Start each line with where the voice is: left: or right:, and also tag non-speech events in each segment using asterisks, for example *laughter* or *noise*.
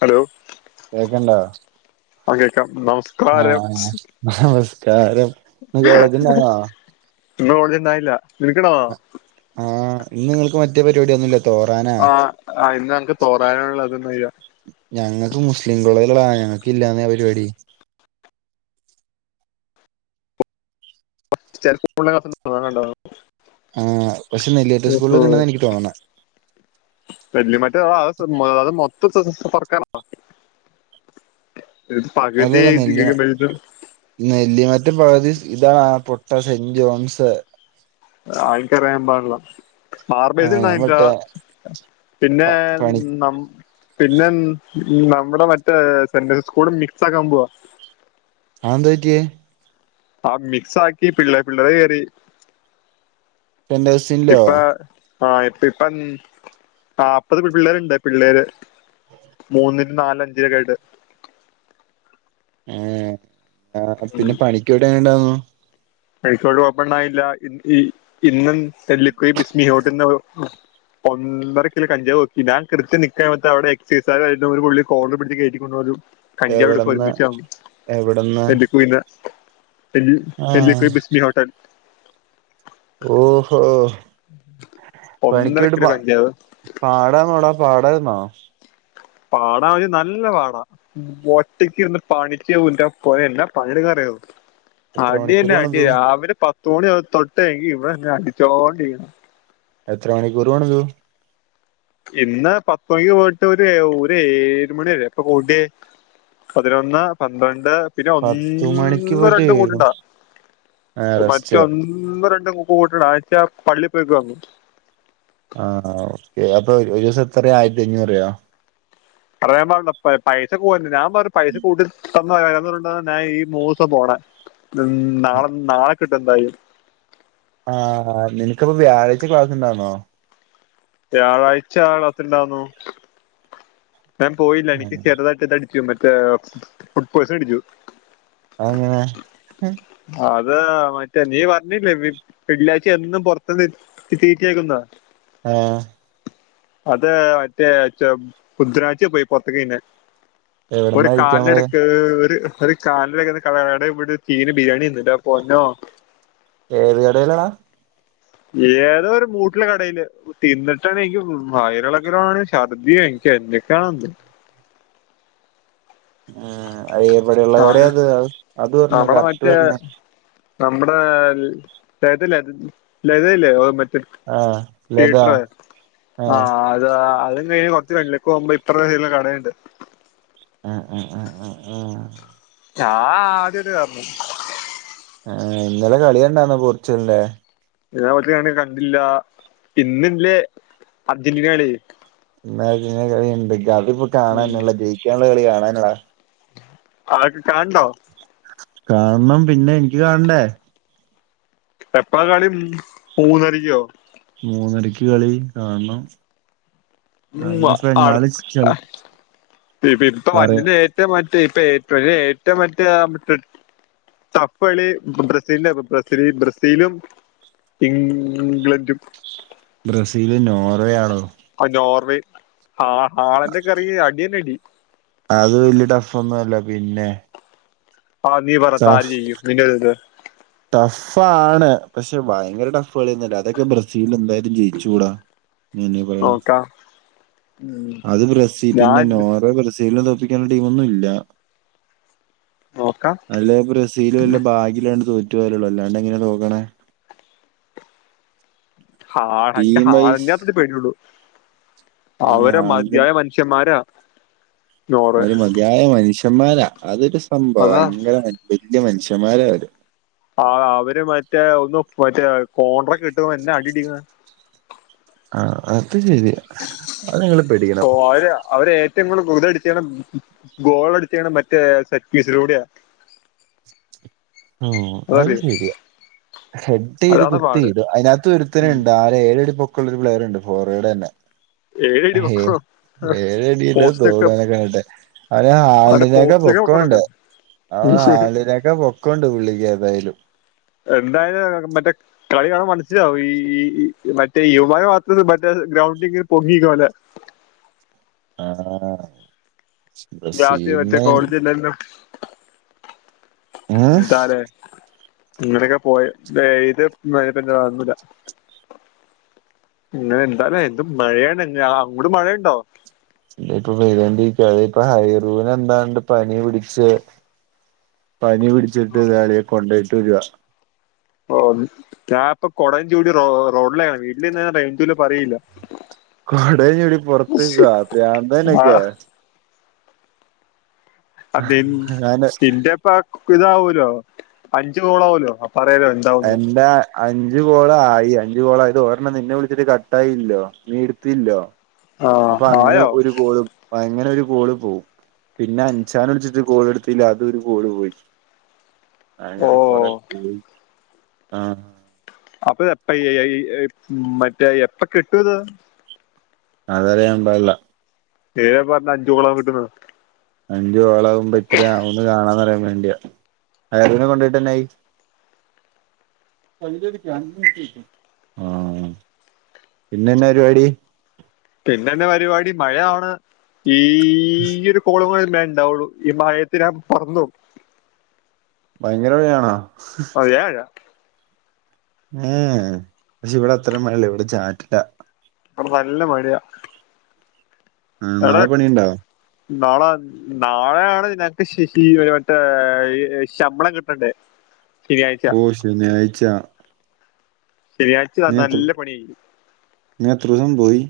left: Hello
right: കേക്കണ്ടോ?
left: അ കേക്കാം നമസ്കാരം.
right: ഹമസ്കാരം
left: *unintelligible*
right: ആ ഇന്ന് ങ്ങൾക്ക് മറ്റെ പരിപാടി ഒന്നുംല്ല
left: ആ ആ ഇന്ന് അൻക്ക് *unintelligible* ! ! ! ! ! ! ! ! ! ! ച
right: ആഹ് പക്ഷെ നെല്ലിയാറ്റ സ്കൂളിലൊക്കെ
left: *unintelligible*
right: ഉണ്ടെന്ന
left: *unintelligible*
right: എനിക്ക് തോന്നണെ
left: *unintelligible* പക്ദി
right: അല്ലല്ല നെല്ലി
left: *unintelligible*
right: നെല്ലിമറ്റം പകുതി ഇതാടാ പൊട്ട സെന്റ് ജോൺസ്.
left: ആ ൻക്കറിയാൻ പാടില്ല. ആർബിസി
right: ആഹ് ഞാൻ
left: ണ്ടായില്ല
right: മറ്റേ
left: പിന്നെ
right: പ പണി
left: നമ് പിന്നെ ൻ നമ്മുടെ മറ്റേ സെന്റസസ് സ്കൂള് മിക്സ് ആക്കാൻ പോവാ.
right: ആന്താറ്റിയേ?
left: ആ മിക്സ് ആക്കി പിള്ള പിള്ളേര് കേറി.
right: *unintelligible*
left: ഇപ്പ ആ ഇപ്പ ഇപ്പം ആപ്പത് പി പിള്ളേരുണ്ട് പിള്ളേര്. മൂന്നിലും നാലഞ്ചിലൊക്കെയിട്ട്.
right: ഏ ആ പിന്നെ പണിക്ക് *unintelligible*
left: *inaudible* ഓപ്പൺ ആയില്ല *unintelligible* ! ! ! ! ! ! ! ! ! ! *unintelligible* *unintelligible*
right: എവിടന്ന് എവിടന്ന് ആഹ്
left: ബിസ്മി ഹോട്ടൽ
right: ഓഹോ
left: ഒന്നരക്കിലേക്കഞ്ചാവ്
right: പാടാ മോടാ പാടഹ് ന്നോ
left: പാടാ *unintelligible* നല്ല പാടാ ഒറ്റക്ക് ഇര്ന്ന് പണിച്ച് ൻ്റെ പോന്നെ എന്നാ പണിട്ക്കണംന്നറിയോ
right: എത്ര
left: അടി
right: മണിക്കൂർ
left: തന്നെ അടി
right: പണിതു
left: രാവിലെ പത്ത് മണി തൊട്ട എങ്കി ഇവിടന്ന് അടിച്ചോണ്ടിരിക്കണം.
right: എത്ര മണിക്കൂറ് വേണതു
left: ഇന്ന് പത്തുമണിക്ക് പോയിട്ട് ഒര് ഒരേഴ് മണി വരെ അപ്പൊ കൂട്ട് പതിനൊന്ന്, പന്ത്രണ്ട് പിന്നെ
right: പത്ത് മണിക്ക്
left: ഒന്നും
right: പോയിട്ട്
left: രണ്ടും
right: ഏഴു
left: കൂട്ടണ്ടാ.
right: ആ റെസ്റ്റ്
left: മറ്റൊ ന്ന് ന്നു രണ്ടും കൂട്ടണ *unintelligible* പള്ളി പോയിക്ക പർഞു.
right: ആഹ് ഓർക്കെ അപ്പൊ ഒരു ഒരൂസം എത്രയാ ആയിരത്തി അഞ്ഞൂറ്യോ
left: പറയാൻ പാടില്ല പ പൈസ പോര്ണില്ല ഞാൻ പറഞ്ഞു പൈസ കൂട്ടി *unintelligible* ന്ന് നാളെ നാളെ കിട്ടും എന്തായും
right: ആഹ് നിനക്കിപ്പം വ്യാഴാഴ്ച ക്ലാസ് ണ്ടാന്നോ?
left: വ്യാഴാഴ്ച ക്ലാസ് ണ്ടാന്നു. ഞാൻ പോയില്ല എനിക്ക് ചെറുതായിട്ട് ഇത് അടിച്ചു മറ്റേ ഫുഡ് പോയ്സൺ അടിച്ചു.
right: അഎങ്ങനെ
left: അത് മറ്റേ നീ പർഞ്ഞില്ലേ വിം വെള്ളിയാഴ്ച്ച എന്നും പൊറത്ത് ന്ന് തി തീറ്റയാക്കുംന്നാ
right: ഏഹ്
left: അത് മറ്റേ ചം ബുദ്രാഴ്ച പോയി പൊർത്ത് ക്ക് തിന്നാൻ ഒരു
right: എവിടന്നാ കഴിക്കാൻ
left: കാല്
right: പോയെ
left: എടക്ക് ഒര് ഒര് കാലിലൊക്കെ *unintelligible* കടെ പോയിട്ട് ഒര് തീന് ബിരിയാണി തിന്നു ഇന്റെ പ്പൊന്നോ
right: ഏത് കടേലെടാ?
left: ഏതോ ഒരു മൂട്ടില കടേല് തിന്നിട്ടാണെ എൻക്ക് വയറിളകിലാണ് ഛർദ്ദിയോ എനിക്ക് എന്തൊക്കെയാണൊ എന്തോ
right: ഏഹ് അതെവിടെയ്ള്ള കടേ അത് അത് പറഞ്ഞേ
left: നമ്മുടെ
right: കറക്റ്റ്
left: മറ്റേ
right: പർഞ്ഞേ.
left: നമ്മുടെ ലളിതല്ലേ ലളിതയില്ലേ അഹ് മ റ്റെ
right: ആ ലത
left: പീറ്ററേ
right: ആ
left: ആഹ് താ അതും കഴിഞ്ഞ് കൊറച് *unintelligible* പോകുമ്പോ ഇപ്പറത്തെ സൈഡിലെ കടയ്ണ്ട്.
right: അ അ അ അ ആഹ്
left: ചാ *unintelligible* പർഞു
right: ഏഹ് ഇന്നലെ കളി കണ്ടാന്നോ പോർച്ചുഗലിന്റെ
left: *unintelligible* കണ്ടില്ല ഇന്നില്ലേ അർജന്റീന കളി.
right: ഇന്നർജൻ്റീന കളിണ്ട്. ഇഗ്ഗതിപ്പാ കാണാനുള്ള ജയിക്കാൻള്ള കളി കാണാൻള്ളതാ.
left: ആ ക്ക് കാൺണോ?
right: കാണണം പിന്നെ എനിക്ക് കാണണ്ടേ.
left: എപ്പളാ കളി മൂന്നരിക്ക്യോ?
right: മൂന്നരക്ക് കളി കാണണം.
left: ഉമ്മ
right: അയിനിപ്പോ
left: അടു
right: എങ്ങാലും ചെൽ
left: പ്പി പ്പ
right: പറയാ
left: വര്ന്ലേ റ്റ മറ്റേ ഇപ്പ ഏ ഏറ്റവും മറ്റാ *unintelligible* തപ്പളി ബ്രസീലിന്റെ ബ്ര ബ്രസീ ബ്രസീലും ഇം ഗ്ലൻ്റും
right: ബ്രസീല് നോർവേ ആണോ.
left: അഹ് നോർവേ ഹാ ഹാളെന്റെ കറി അടിയന്നെ അടി.
right: അത് വല്യ ടഫ് ഒന്നും അല്ല പിന്നെ.
left: ആഹ് നീ പറ സാലി ചെയ്യും *unintelligible*
right: ടഫ് ആണ് പക്ഷെ ഭയങ്കര ടഫ് കളിയൊന്നല്ല അതൊക്കെ ബ്രസീൽ എന്തായാലും ജയിച്ചോടാ നീ എന്നാ ഈ പറിണെ.
left: നോക്കാം ഉം
right: അത് ബ്രസീൽ പിന്നെ
left: ഞാൻ
right: നോറ ബ്രസീൽ നെ തോൽ എനിക്കങ്ങന ടീമൊന്നുല്ല
left: നോക്കാം
right: അല്ലെ ബ്രസീൽ വല്ല ഭാഗിലാണ്ട് തോറ്റുപോയല്ലുള്ളു അല്ലാണ്ടെങ്ങന തോക്കണേ
left: ഹാട എൻക്ക്
right: ടീം വൈസ്
left: ഹാളണ്ടിനാത്രേ പേടിള്ളൂ
right: അയിന്
left: അവരെ
right: ആളിന്റെ
left: മതിയായി മനുഷ്യന്മാരാ നോർവേ
right: ഒരു മതിയായ മനുഷ്യന്മാരാ അതൊരു സംഭവ
left: അതാ
right: ഭയങ്കര വലൃ മനുഷ്യന്മാരാ അവര്
left: ആ അവര് മറ്റേ ഒന്ന് മറ്റേ കോണ്ട്രകിട്ടവെന്നാ അടിക്കുന്ന്
right: ആഹ് അത് ശെരിയാ അത്ങ്ങളിപ്പ
left: കോരാ അവര് ഏ ഇങ്ങൾ ഗോതെടുത്തേണം ഗോളടുത്തേണം മറ്റേ സറ്റ്പീസിലൂടെയ
right: ഉം അത്
left: അതറിയോ
right: ശെരിയാ ഹെഡെയ്ത്
left: അതാണ് പാട്
right: കുത്തെയ്തു അയിനാത്ത് ഒരുത്തനുണ്ടാ ഏഴടി പൊക്കൊള്ള ഒരു പ്ലെയറുണ്ട് ഫോറേഡ തന്നെ
left: ഏഴടി
right: ഹേ
left: വെക്കണം
right: ഏഴടിട
left: പോസ്റ്റ് ഒക്കെ
right: തോടാകാണ്ടെ അവന്
left: അവരെ
right: ഹാൾഡിനേക്കാ
left: പോസ്റ്റ് ഒക്കെ
right: പൊക്കൊണ്ട്
left: വെക്കണൊക്കെ
right: അവ ഹാളിനേ ക്കാ പൊക്കൊണ്ട് പുള്ളിക്ക് ഏതായാലും
left: എന്തായാ മറ്റേ കളി കാണം മനസ്സിലാവും ഈ ഈ ഇ മറ്റേ ഇവമാര ഭാഗത്ത് മറ്റേ ഗ്രൗണ്ടിങ്ങനെ പൊങ്ങിരിക്കണ പോലെ
right: ആഹ് ബ്രസീൽനെ
left: ഇല്ലല്ലോ
right: ഉം
left: എന്താലേ ഇങ്ങനൊക്കെ പോയി ഏ ഇത് പിന്നെ ഒന്നുല്ല ഇങ്ങൾ എന്താലേ എന്തു മഴയാണ് അ അങ്ങൊട് മഴയുണ്ടോ
right: ഇ ഇപ്പൊ പെയ്തോണ്ടിരിക്ക അത് ഇപ്പ ഹൈറൂന് എന്താണ്ട് പനി പിടിച്ച് പനിപിടിച്ചിട്ട് നേരെ കൊണ്ടോയിട്ട് വെരുവ
left: ഓ ഞാപ്പൊ കൊടയുംചൂടി റോ റോഡിലാണ് വീട്ടിലിര്ന്ന റൈഞ്ചൂല പറീഇല്ല
right: കൊടേൻചൂടി പൊറത്ത്ക്ക പ്രാന്തനൊക്കെ
left: ആഹ് അ
right: ഞാന്
left: നിന്റെപ്പ ഇതാവൂലോ അഞ്ച് ഗോളാവുല്ലോ അപ്പറയാലോ ഇൻ
right: എന്റാ അഞ്ച്ഗോളായി അഞ്ചു കോളായത് ഓരെണ്ണം നിന്നെ വിളിച്ചിട്ട് കട്ടായില്ലോ നീയെടുത്തില്ലോ അപ്പൊ
left: ആഹ്
right: അങ്ങനെ
left: ആയോ
right: ഒരു കോള് അപ്പ അങ്ങനെ ഒരു കോള് പോവും പിന്നെ അൻസാനവിളിച്ചിട്ട് കോള്എടുത്തില്ല അത് ഒരുകോള് പോയി
left: ഓ
right: അങ്ങനെ കൊറെ പോയി ആഹ്
left: അപ്പൊ എപ്പ ഈ ഏ ഈ മറ്റേ എപ്പ കിട്ടു ഇത്
right: അതറിയാമ്പാടില്ല
left: ഏ പറഞ്ഞ് അഞ്ചു ഗോളവും കിട്ടുമെന്ന്
right: അഞ്ചു കോളാവുംമ്പോ ഇത്രയാകൂന്ന് കാണാന്ന്റിയാ വേണ്ടിയ ആരുനെ കൊണ്ടോയിട്ട് എന്നായി അഞ്ചെടുക്ക് അഞ്ചുകിട്ടി ആഹ് പിന്നെ എന്നാ പരുവാടി
left: പിന്നെ എന്നാ പരിപാടി മഴ ആവണ് ഈ ഒരു കോളുങ്കളിംമേഇണ്ടാവുള്ളൂ ഈ മഴയെത്തിനാ പറന്നോം
right: ഭയങ്കര മഴയാണാ
left: ഒ യായ
right: ഏഹ് പക്ഷെ ഇവിടെ അത്രേം മഴയില്ല ഇവിടെചാറ്റല
left: ഇവ്ടെ നല്ല മഴയാ
right: ഉം നാളെ പണിണ്ടാ
left: നാളാ നാളെയാണ് നേരത്തെ ശിശി ഒരു മറ്റേ ഈ ശമ്പളം കിട്ടണ്ടേ ശനിയാഴ്ച
right: ഓ ശനിയാഴ്ച്ച
left: ശനിയാഴ്ച വാ നല്ല പണിയായിരി
right: നിങ്ങ എത്രോസംപോയി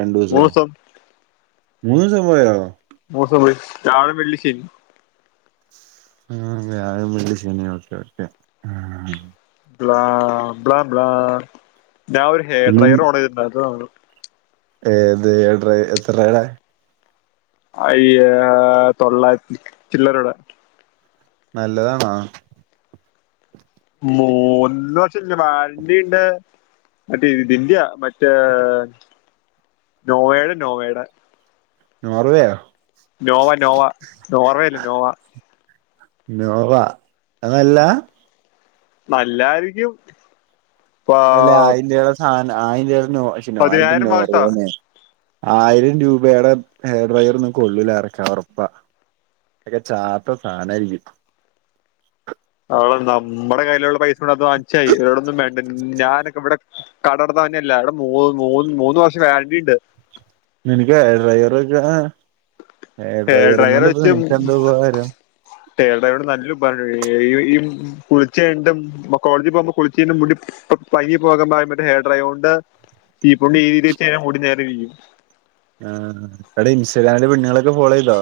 right: രണ്ടുസോ
left: മൂന്ന് ദിവസം
right: മൂന്നൂസോ പോയോ
left: മൂന്നോസംപൊയി വ്യാഴം, വെള്ളി, ശനി
right: ഉം. വ്യാഴം, വെള്ളി, ശനി ഓക്കെ, ഓക്കെ ആഹ്.
left: ബ്ലാ ബ്ല ബ്ലാ ഞാഒരു ഹെയർ
right: പിന്നെ
left: ഡ്രൈയർ ഓഡറെയിതിട്ടുണ്ട് അത്
right: ഏത്? ഏഡ്ര എത്രടെ?
left: അയ്യാ തൊള്ളായിരത്തി ചില്ലറേടെ.
right: നല്ലതാണോ?
left: മൂന്ന് വർഷല്ലെ വാരന്റിണ്ട്. മറ്റേ ഇത് ഇന്ത്യ മറ്റേ നോവേടെ, നോവേടെ.
right: നോർവേയോ?
left: നോവ, നോവ, നോർവേല്ല. നോവ.
right: നോവ അതല്ല.
left: നല്ലായിരിക്കും
right: അല്ലെ
left: പ-
right: ആയിന്റെതാസാനം ആയിന്റെ നോ നോ ആയിന്റെ
left: പതിനായിരം വാൾട്ടാ
right: നോർവേനെ ആയിരം രൂപെടെ ഹെയർഡ്രയർഒന്നും കൊള്ളൂല എറക്കാ ഒറപ്പാ. അക്കെ ചാത്ത സാനായിരിക്കും.
left: അവടെ നമ്മുടെ കയ്യിലുള്ള പൈസോട്ത്ത് വാങ്ങിച്ചായി ഈടൊന്നുംമേണ്ട ഞാനൊക്കെവിടെ കടർന്നൊഞ്ഞേല്ല എട മൂ, മൂന്ന്, മൂന്ന് വർഷം വേരന്റിണ്ട്.
right: നിനക്ക് ഏ ഡ്രൈയർച്ച് ഏ
left: ഹെയർ
right: ഹെയർഡ്രയറിങ്ങോണ്ട് ഇപ്പ നിനക്കെന്താപകാരം.
left: ഏടയറോണ്ട് നല്ലഉപാര ഈ കുളിച്ചഴിഞ്ഞിട്ട് മു മ്മ കോഡ്തി പോവുമ്പോ കുളിച്ചീ മുടി പയ്‌ങ്ങിപോകുമ്പോ മറ്റേ ഹേഡ്രയറോണ്ട് ചീപ്പൊണ്ട് ഈരിവെച്ചയ്ഞ മുടി നേരെരിക്കും.
right: ആ എട ഇൻസ്റ്റാഗ്രാല് പെണ്ണുങ്ങളൊക്കെ ഫോളോയ്തൊ?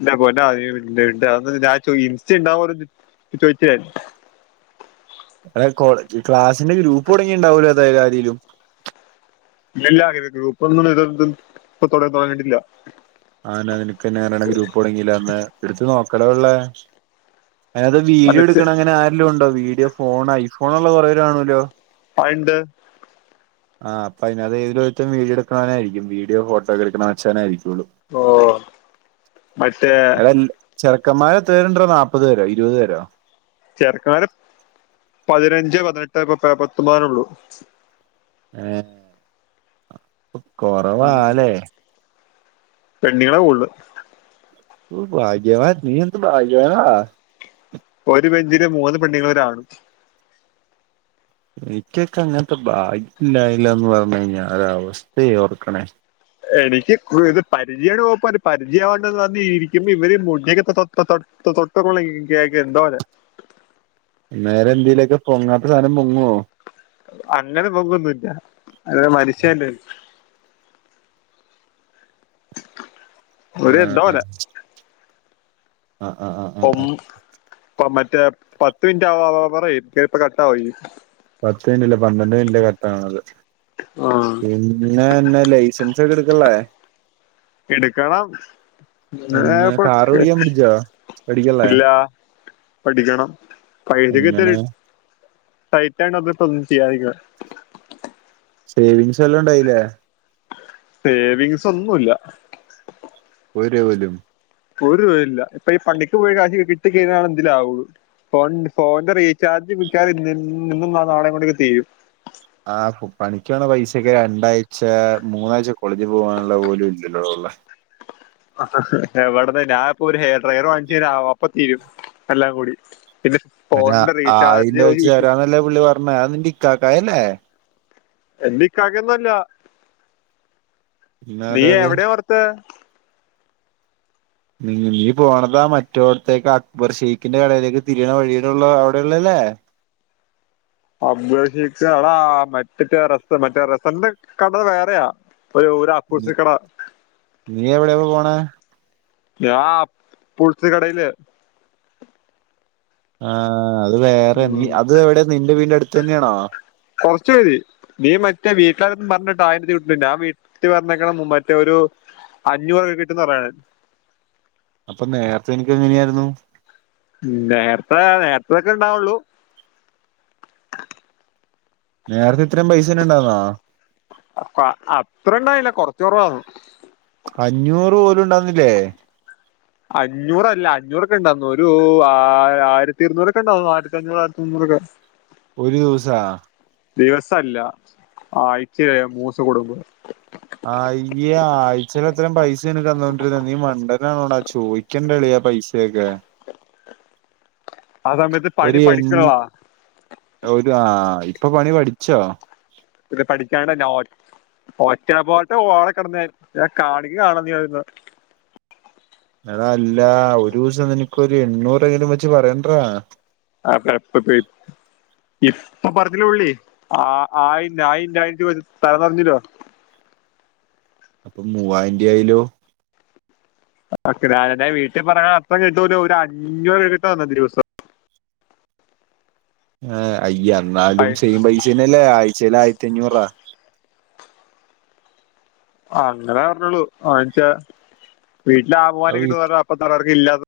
left: ഇന്റെ പൊന്ന അ ഇണ്ട്, ഇണ്ട് അ ഞാൻ ചൊയ് ഇൻസ്റ്റണ്ടാവോന്ന് ചൊയ്ച്ച്ഞാ
right: അതായത് കോളേജ് ക്ലാസിന്റെ ഗ്രൂപ്പ് തുടങ്ങിണ്ടാവല്ലോ ഏതാ ആാരെലും.
left: ഇല്ല ല്ലാ ഗ്രു ഗ്രുപെന്നും ഇതെന്തെ ഇപ്പൊ തെടതോങ്ങിട്ടില്ല.
right: ആനന്ക്കനെ ളെളതി ഗ്രൂപ്പ് തുടങ്ങില്ല അന്ന് എടുത്തോനോക്കല ഉള്ളെ. അത് വീഡിയോ
left: മനസ്സ്
right: എടുക്കണ അങ്ങനെ ആരലും ഉണ്ടോ? വീഡിയോ ഫോൺ ഐ ഫോൺ ഉള്ള കൊറേവരാ ആണല്ലോ.
left: ആ എന്തേ
right: ആ അപ്പോ അതിത് ഏതൊരുത്തും വീഡിയോ എടുക്കാനായിരിക്കും വീഡിയോ ഫോട്ടോക്ക എടുക്കേ വെച്ചാന ആരിക്കുള്ളു.
left: ഓ മറ്റേ
right: എടാ ചെറുക്കന്മാര് എതേരുണ്ടടൊ നാപ്പത് പേരോ ഇരുപത് പേരോ
left: ചെറക്കന്മാര് പതിനഞ്ച്, പതിനെട്ട്, ഇപ്പ പ പത്തൊമ്പതിനഉള്ളു.
right: ഏ കൊറവാലേ?
left: പെണ്ണിങ്ങളാ ളൂള്ള്
right: ഉം ഭാഗ്യവാൻ നീ എന്ത് ഭാഗ്യവാനാടാ
left: ഒരു ബെഞ്ചില് മൂന്ന് പെണ്ണിങ്ങളു ഒരാണും.
right: എനിക്കൊക്കെ അങ്ങനത്തെ ഭാഗ്യലല്ലാന്ന് പറഞ്ഞാ അവസ്ഥയേ ഓർക്കണേ
left: എനിക്ക് കൊരു പരിചയോപരി പരിചയവണ്ടെന്ന് പറഞ്ഞരിക്ക്പ ഇവര് മുന്നിക്കത്തെ തത്തതൊ തൊ തൊട്ട കേ ഇന്ത്യക്ക് ന്തേര്
right: നേരെയില്ലിലെക്കെ പൊങ്ങാത്ത സാനം പൊങ്ങേ?
left: അങ്ങനെ പൊങ്ങൊന്നില്ല അത് മനുഷ്യല്ല
right: ആ
left: ഒര് എന്തോ പോലെ
right: അ അആഅ്
left: ഒഠ ഒമറ്റേ പത്ത് മിന് റ്റാആവാറേ കേപ്പ കട്ടാവയ്ന്
right: പത്ത് ന്ല്ല പന്ത്രണ്ട് ന്ല്ല കററ്റാണത് പിന്ന് പിന്നെ എന്നെ ലൈസൻസൊക്കെ എടുക്കില്ലേ?
left: എടുക്കണം
right: എന്ന്
left: പ്പൊ
right: കാറ്
left: ക്
right: ഓടിക്കാൻ പഠിച്ചോ പഠിക്കള്ളേ
left: ഇല്ല പഠിക്കണം പൈസക്ക് ഇത്തിരി
right: എങ്ങനെ
left: ടൈറ്റാണ് അത് പ്പം ചെയ്യാതിരിക്ക്ണേ.
right: സേവിംഗ്സ് എല്ലാം ടായില്ലേ?
left: സേവിങ്സ് ഒന്നുല്ലാ
right: ഒര് ഒരും
left: ഒരു രൂപല്ലാ ഇപ്പൊ ഇപണിക്ക് പോയി കാഷ് ക് കിട്ടി കഴിഞ്ഞാല് എന്തിലാവുള്ളൂ. ഫോൺ ഫോണന്റെ റീചാർജ് വിക്കാറ് ഇ ഇന്നും നാളെ കൊണ്ടെക്കേ തീരും.
right: ആ പ്പപണിക്കണ പൈസൊക്കെ രണ്ടാഴ്ച മൂന്നാഴ്ച കോളേജ് പോകാനുള്ള പോലും ഇല്ലല്ലോ ഉള്ള
left: അ അ് ഇ എവിടന്ന് ഞാ ഇപ്പൊ ഒരു ഹെയർ ഡ്രൈവറെവാങ്ങിച്ചയി ഞാൽആവാ അപ്പ തീരും. എല്ലാം കൂടി ഇത്
right: അയ്ന് അ ആയിൻവെച്ചാരാ നല്ലേ പുള്ളി പറഞ്ഞേ അതിന്നിക്കാക്കയല്ലെ?
left: എൻ്റി കാക്കയൊന്നല്ല നീ
right: പിന്നാരത്
left: എവിടെ ഓർത്തെ
right: നീ പോണതാ മറ്റോടത്തേക്ക അക്ബർ ഷെയ്ഖിന്റെ കടയിലേക്ക് തിരിയണ വഴിയിലുള്ള അവിടെയ ള്ളല്ലേ?
left: അപേക്ഷിച്ചളാ മറ്ററ്റ രത്ത മറ്റേ റത്തൻ്റെ കട വേറെയാ പരൂവ് തെ ആപ്പൂസക്കട.
right: നീ എവിടെയാ പോണെ
left: ഞാൻ പുൾച് കടയില്
right: ആ അത് വേറെ നീ
left: ഉം,
right: അത് എവിടെ നിന്റെ വീട്ടിന്റെ അടുത്ത് തന്നെയാണോ?
left: കുറച്ച് മതി നീ മറ്റേ വീട്ടിലാരു പറഞ്ഞിട്ട് ആയി ര്‌രുട്ട് ഞാൻ വീട്ടി പറഞ്ഞക്ക്ണു മറ്റൊരു അഞ്ഞൂറൊക്കെ കിട്ടന്ന് പറയാണ്
right: അപ്പൊ നേർത്തെ എനിക്ക് എങ്ങനെയായിരുന്നു?
left: മ് നേർത്തെ നേർത്തൊക്കെണ്ടാ വെള്ളൂ
right: നേരത്തെ ഇത്രയും പൈസ ഉണ്ടാവന്നോ?
left: അ അ അത്ര ഇണ്ടായില്ല കൊറച്ച് കൊറവായ്രുന്നു.
right: അഞ്ഞൂറ് പോലും ണ്ടാന്നില്ലേ?
left: അഞ്ഞൂറ് അല്ല അഞ്ഞൂറൊക്കെ ഉണ്ടാവന്നു ഒരൂ ആ ആയിരത്തി ഇരുന്നൂറൊക്കെണ്ടാവു ആയിരത്തി അഞ്ഞൂറ് ആയിരത്തി മുന്നൂറൊക്കെ.
right: ഒരു ദിവസാ?
left: ദിവസല്ല ആഴ്ചെ മൂസ് കൂടുമ്പ
right: ആ യ്യേ ആഴ്ച്ചേലിത്രേം പൈസ എനി തന്നോണ്ടിരുന്ന നീ മണ്ടനണോടാ ചോയ് ക്കെണ്ടളിയ പൈസെക്കെ.
left: *unintelligible* ആ സമയത്ത്
right: *inaudible* ഒരു
left: പണി
right: എൺ
left: പഠിക്കണതാ
right: ഒരു ആ ഇപ്പൊ പണി പഠിച്ചോ?
left: ഇത് പഠിക്കാണ്ട്ന്നെ ഓ ഓറ്റ പോലട്ട് ഓള കെടന്ന് ഞാൻ കാണിക്ക കാണേണ്ടി
right: എട അല്ല ഒരുസം നിനിക്കൊരു എണ്ണൂറെങ്കിലും വെച്ച് പറഎൻ്രാ
left: ആക്കെപ്പ *unintelligible* ഇപ്പൊ പറഞ്ഞല്ലേ ഒള്ളീ ആ, ആയി ആയി *unintelligible* തലംറഞ്ഞല്ലോ.
right: അപ്പം മൂവായിന്റായാലോ
left: ആ ഞാനന്റെ വീട്ടി പറയാ അത്രം കിട്ടൂലൊ ഒരു അഞ്ഞൂറ് കിട്ടൊ അന്നത്തെദിവസം.
right: ഏ അയ് എന്നാലും സെയി പൈസേനല്ലേ ആഴ്ചെലായിരത്തിഞ്ഞൂറ്അ.
left: അങ്ങനെറഞ്ഞോളു ആഴ്ച വീട്ടില *unintelligible*
right: അത്
left: കിട്ടുന്ന്റഞ്ഞ അപ്പ തലർക്ക ഇല്ലാത്ത